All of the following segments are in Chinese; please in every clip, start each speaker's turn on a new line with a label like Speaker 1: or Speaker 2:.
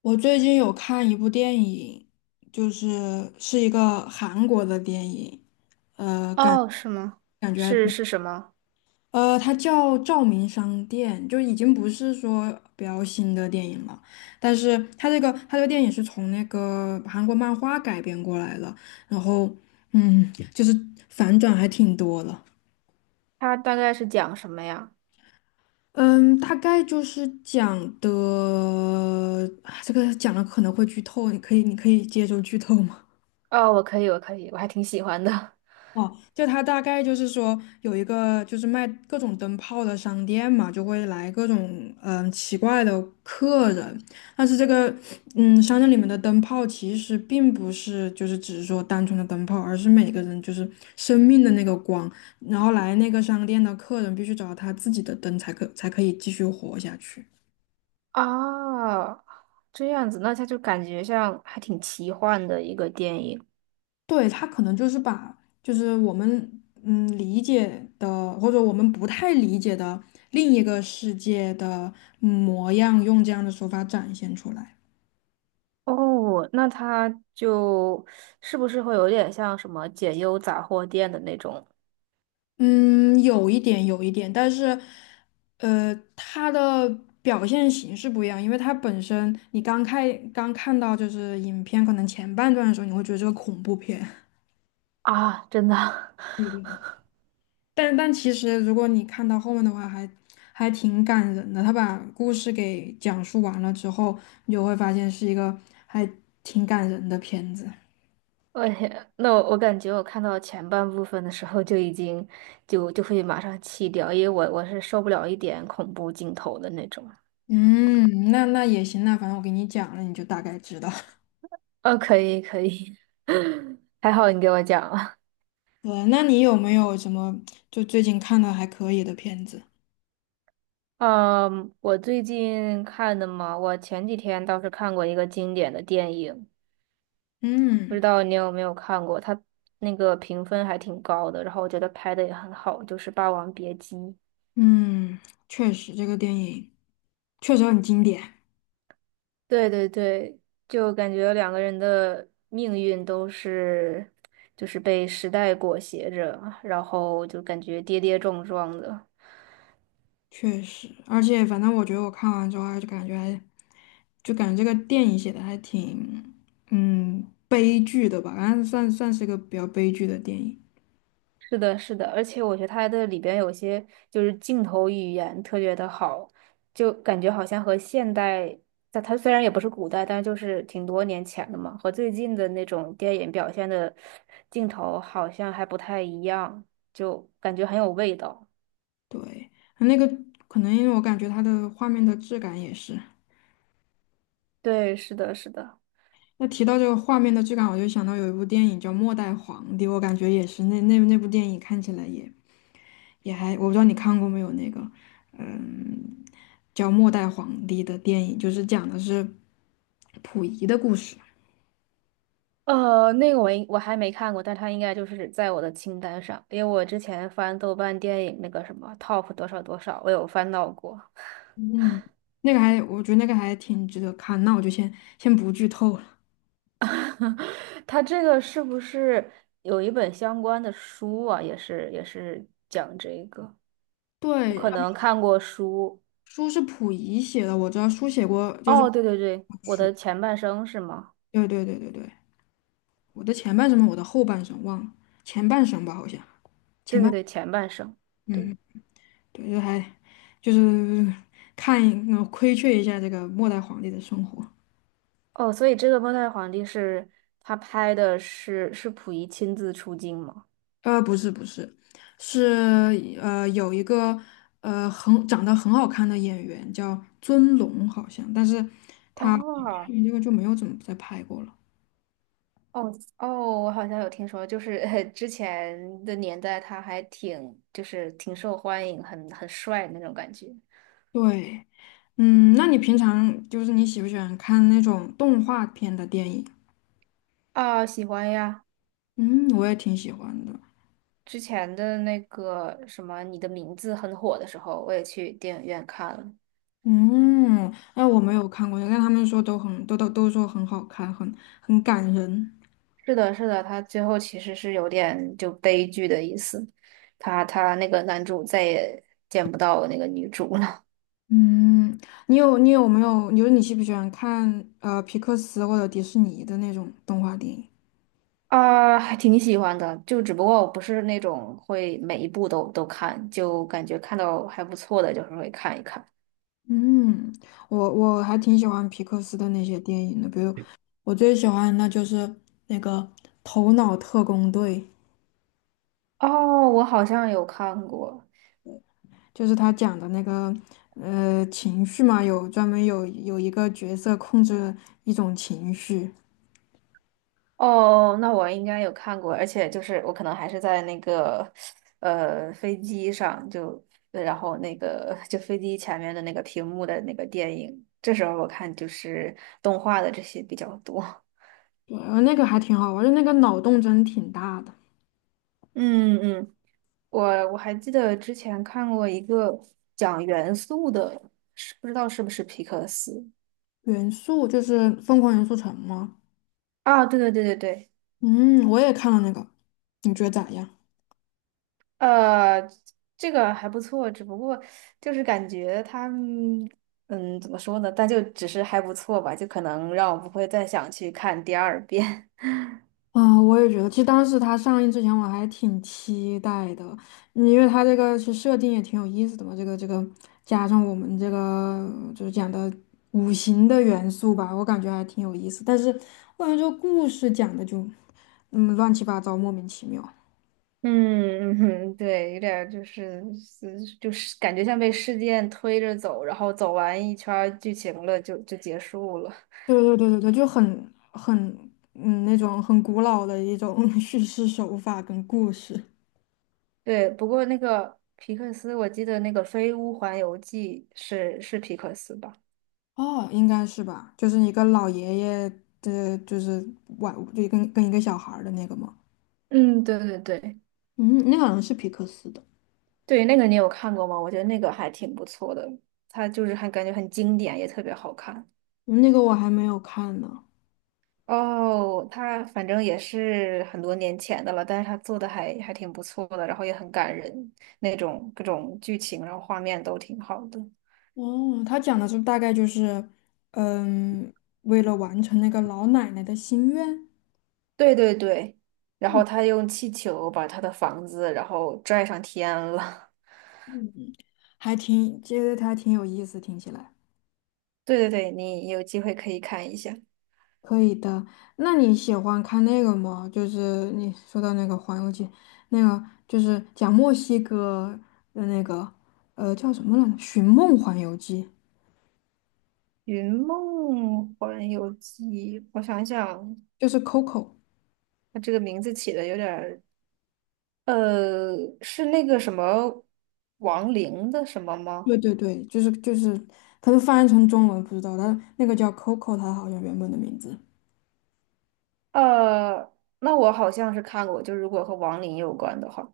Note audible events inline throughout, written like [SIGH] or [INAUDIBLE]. Speaker 1: 我最近有看一部电影，就是一个韩国的电影，
Speaker 2: 哦，是吗？
Speaker 1: 感觉还
Speaker 2: 是
Speaker 1: 挺
Speaker 2: 是什么？
Speaker 1: 它叫《照明商店》，就已经不是说比较新的电影了，但是它这个电影是从那个韩国漫画改编过来的，然后就是反转还挺多的。
Speaker 2: 它大概是讲什么呀？
Speaker 1: 嗯，大概就是讲的，啊这个讲了可能会剧透，你可以接受剧透吗？
Speaker 2: 哦，我可以，我可以，我还挺喜欢的。
Speaker 1: 就他大概就是说有一个就是卖各种灯泡的商店嘛，就会来各种奇怪的客人，但是这个商店里面的灯泡其实并不是就是只是说单纯的灯泡，而是每个人就是生命的那个光，然后来那个商店的客人必须找到他自己的灯才可以继续活下去。
Speaker 2: 啊，这样子，那它就感觉像还挺奇幻的一个电影。
Speaker 1: 对，他可能就是把就是我们理解的或者我们不太理解的另一个世界的模样，用这样的手法展现出来。
Speaker 2: 哦，那它就是不是会有点像什么解忧杂货店的那种？
Speaker 1: 嗯，有一点，有一点，但是它的表现形式不一样，因为它本身你刚看到就是影片可能前半段的时候，你会觉得这个恐怖片。
Speaker 2: 啊？真的，
Speaker 1: [LAUGHS] 但其实，如果你看到后面的话还，还挺感人的。他把故事给讲述完了之后，你就会发现是一个还挺感人的片子。
Speaker 2: [LAUGHS] 我天，那我感觉我看到前半部分的时候就已经就会马上弃掉，因为我是受不了一点恐怖镜头的那种。
Speaker 1: 嗯，那也行，那反正我给你讲了，你就大概知道。
Speaker 2: 哦，可以可以，[LAUGHS] 还好你给我讲了。
Speaker 1: [LAUGHS] 对，那你有没有什么就最近看的还可以的片子？
Speaker 2: 嗯，我最近看的嘛，我前几天倒是看过一个经典的电影，不知
Speaker 1: 嗯
Speaker 2: 道你有没有看过？它那个评分还挺高的，然后我觉得拍的也很好，就是《霸王别姬》。
Speaker 1: 嗯，确实这个电影确实很经典。
Speaker 2: 对对对，就感觉两个人的命运都是，就是被时代裹挟着，然后就感觉跌跌撞撞的。
Speaker 1: 确实，而且反正我觉得我看完之后还就感觉还，就感觉这个电影写的还挺，嗯，悲剧的吧，反正算是一个比较悲剧的电影。
Speaker 2: 是的，是的，而且我觉得它的里边有些就是镜头语言特别的好，就感觉好像和现代，在它虽然也不是古代，但就是挺多年前的嘛，和最近的那种电影表现的镜头好像还不太一样，就感觉很有味道。
Speaker 1: 对，那个可能因为我感觉它的画面的质感也是。
Speaker 2: 对，是的，是的。
Speaker 1: 那提到这个画面的质感，我就想到有一部电影叫《末代皇帝》，我感觉也是那那部电影看起来也也还，我不知道你看过没有那个，嗯，叫《末代皇帝》的电影，就是讲的是溥仪的故事。
Speaker 2: 那个我还没看过，但它应该就是在我的清单上，因为我之前翻豆瓣电影那个什么 top 多少多少，我有翻到过。
Speaker 1: 嗯，那个还，我觉得那个还挺值得看。那我就先不剧透了。
Speaker 2: [LAUGHS] 他这个是不是有一本相关的书啊？也是讲这个，我
Speaker 1: 对，
Speaker 2: 可
Speaker 1: 嗯
Speaker 2: 能看过书。
Speaker 1: 书是溥仪写的，我知道书写过，就是
Speaker 2: 哦，对对对，我的前半生是吗？
Speaker 1: 对对对对对，我的前半生嘛，我的后半生忘了，前半生吧，好像前
Speaker 2: 对对
Speaker 1: 半，
Speaker 2: 对，前半生。对，
Speaker 1: 嗯，对，就还就是 [LAUGHS] 看一窥觑一下这个末代皇帝的生活。
Speaker 2: 哦，所以这个末代皇帝是他拍的是溥仪亲自出镜吗？
Speaker 1: 不是，是有一个很长得很好看的演员叫尊龙，好像，但是
Speaker 2: 哦
Speaker 1: 这个就没有怎么再拍过了。
Speaker 2: 哦哦，我好像有听说，就是 [LAUGHS] 之前的年代他还挺就是挺受欢迎，很帅那种感觉。
Speaker 1: 对，嗯，那你平常就是你喜不喜欢看那种动画片的电影？
Speaker 2: 啊，喜欢呀。
Speaker 1: 嗯，我也挺喜欢的。
Speaker 2: 之前的那个什么《你的名字》很火的时候，我也去电影院看了。
Speaker 1: 嗯，哎，我没有看过，但他们说都说很好看，很很感人。
Speaker 2: 是的，是的，他最后其实是有点就悲剧的意思，他那个男主再也见不到那个女主了。
Speaker 1: 嗯，你有没有？你说你喜不喜欢看皮克斯或者迪士尼的那种动画电影？
Speaker 2: 啊，还挺喜欢的，就只不过我不是那种会每一部都看，就感觉看到还不错的，就是会看一看。
Speaker 1: 嗯，我还挺喜欢皮克斯的那些电影的，比如我最喜欢的就是那个《头脑特工队》。
Speaker 2: 哦，我好像有看过。
Speaker 1: 就是他讲的那个情绪嘛，有专门有一个角色控制一种情绪，
Speaker 2: 哦，那我应该有看过，而且就是我可能还是在那个飞机上，就然后那个就飞机前面的那个屏幕的那个电影，这时候我看就是动画的这些比较多。[LAUGHS]
Speaker 1: 对，那个还挺好玩儿，就那个脑洞真挺大的。
Speaker 2: 嗯嗯，我我还记得之前看过一个讲元素的，是不知道是不是皮克斯？
Speaker 1: 元素就是《疯狂元素城》吗？
Speaker 2: 啊？对对对对对，
Speaker 1: 嗯，我也看了那个，你觉得咋样？
Speaker 2: 呃，这个还不错，只不过就是感觉他们怎么说呢？但就只是还不错吧，就可能让我不会再想去看第二遍。[LAUGHS]
Speaker 1: 啊，我也觉得，其实当时它上映之前我还挺期待的，嗯因为它这个是设定也挺有意思的嘛，这个加上我们这个就是讲的五行的元素吧，我感觉还挺有意思。但是我感觉这个故事讲的就，嗯，乱七八糟，莫名其妙。
Speaker 2: 嗯，嗯对，有点儿就是就是感觉像被事件推着走，然后走完一圈儿剧情了，就结束了。
Speaker 1: 对对对对对，就很很那种很古老的一种 [LAUGHS] 叙事手法跟故事。
Speaker 2: 对，不过那个皮克斯，我记得那个《飞屋环游记》是皮克斯吧？
Speaker 1: 哦，应该是吧，就是一个老爷爷的，就是玩，就跟一个小孩儿的那个嘛。
Speaker 2: 嗯，对对对。
Speaker 1: 嗯，那个好像是皮克斯的，
Speaker 2: 对，那个你有看过吗？我觉得那个还挺不错的，它就是还感觉很经典，也特别好看。
Speaker 1: 那个我还没有看呢。
Speaker 2: 哦，它反正也是很多年前的了，但是它做的还挺不错的，然后也很感人，那种各种剧情，然后画面都挺好的。
Speaker 1: 哦，他讲的是大概就是，嗯，为了完成那个老奶奶的心愿，
Speaker 2: 对对对，然后他用气球把他的房子然后拽上天了。
Speaker 1: 嗯，还挺，觉得他挺有意思，听起来。
Speaker 2: [LAUGHS] 对对对，你有机会可以看一下
Speaker 1: 可以的，那你喜欢看那个吗？就是你说到那个《环游记》，那个就是讲墨西哥的那个，呃，叫什么来着？《寻梦环游记》，
Speaker 2: 《云梦环游记》，我想想，
Speaker 1: 就是 Coco。
Speaker 2: 他这个名字起的有点儿呃，是那个什么王林的什么吗？
Speaker 1: 对对对，就是，它是翻译成中文不知道，它那个叫 Coco，它好像原本的名字。
Speaker 2: 呃，那我好像是看过，就如果和王林有关的话。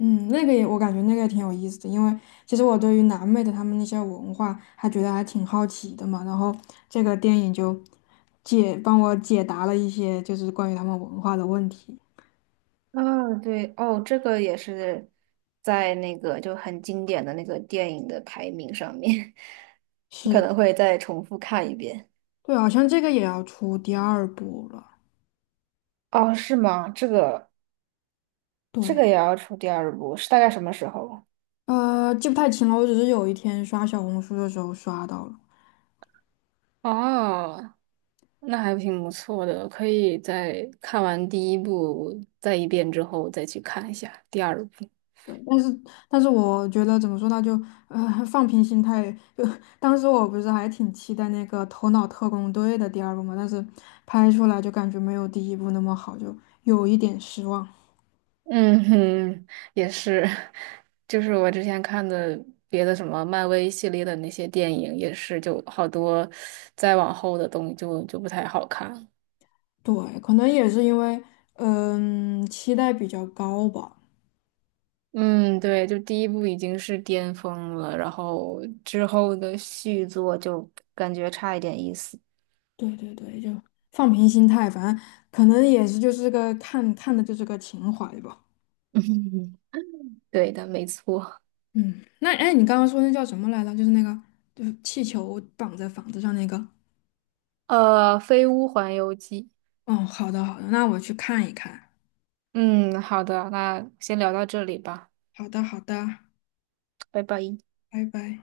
Speaker 1: 嗯，那个也我感觉那个也挺有意思的，因为其实我对于南美的他们那些文化还觉得还挺好奇的嘛。然后这个电影就帮我解答了一些就是关于他们文化的问题。
Speaker 2: 啊，对，哦，这个也是在那个就很经典的那个电影的排名上面，[LAUGHS] 我可
Speaker 1: 是，
Speaker 2: 能会再重复看一遍。
Speaker 1: 对，好像这个也要出第二部了。
Speaker 2: 哦，是吗？这个这
Speaker 1: 对，
Speaker 2: 个也要出第二部，是大概什么时候？
Speaker 1: 呃，记不太清了，我只是有一天刷小红书的时候刷到了。
Speaker 2: 哦，那还挺不错的，可以在看完第一部再一遍之后再去看一下第二部。
Speaker 1: 但是，但是我觉得怎么说呢，就放平心态。就当时我不是还挺期待那个《头脑特工队》的第二部嘛，但是拍出来就感觉没有第一部那么好，就有一点失望。
Speaker 2: 嗯哼，也是，[LAUGHS] 就是我之前看的别的什么漫威系列的那些电影，也是就好多再往后的东西就不太好看。
Speaker 1: 对，可能也是因为嗯期待比较高吧。
Speaker 2: 嗯，对，就第一部已经是巅峰了，然后之后的续作就感觉差一点意思。
Speaker 1: 对对对，就放平心态，反正可能也是就是个看看的就是个情怀吧。
Speaker 2: [LAUGHS] 嗯，对的，没错。
Speaker 1: 嗯，那哎，你刚刚说那叫什么来着？就是那个就是气球绑在房子上那个。
Speaker 2: 呃，《飞屋环游记》。
Speaker 1: 哦，好的好的，那我去看一看。
Speaker 2: 嗯，好的，那先聊到这里吧，
Speaker 1: 好的好的，
Speaker 2: 拜拜。
Speaker 1: 拜拜。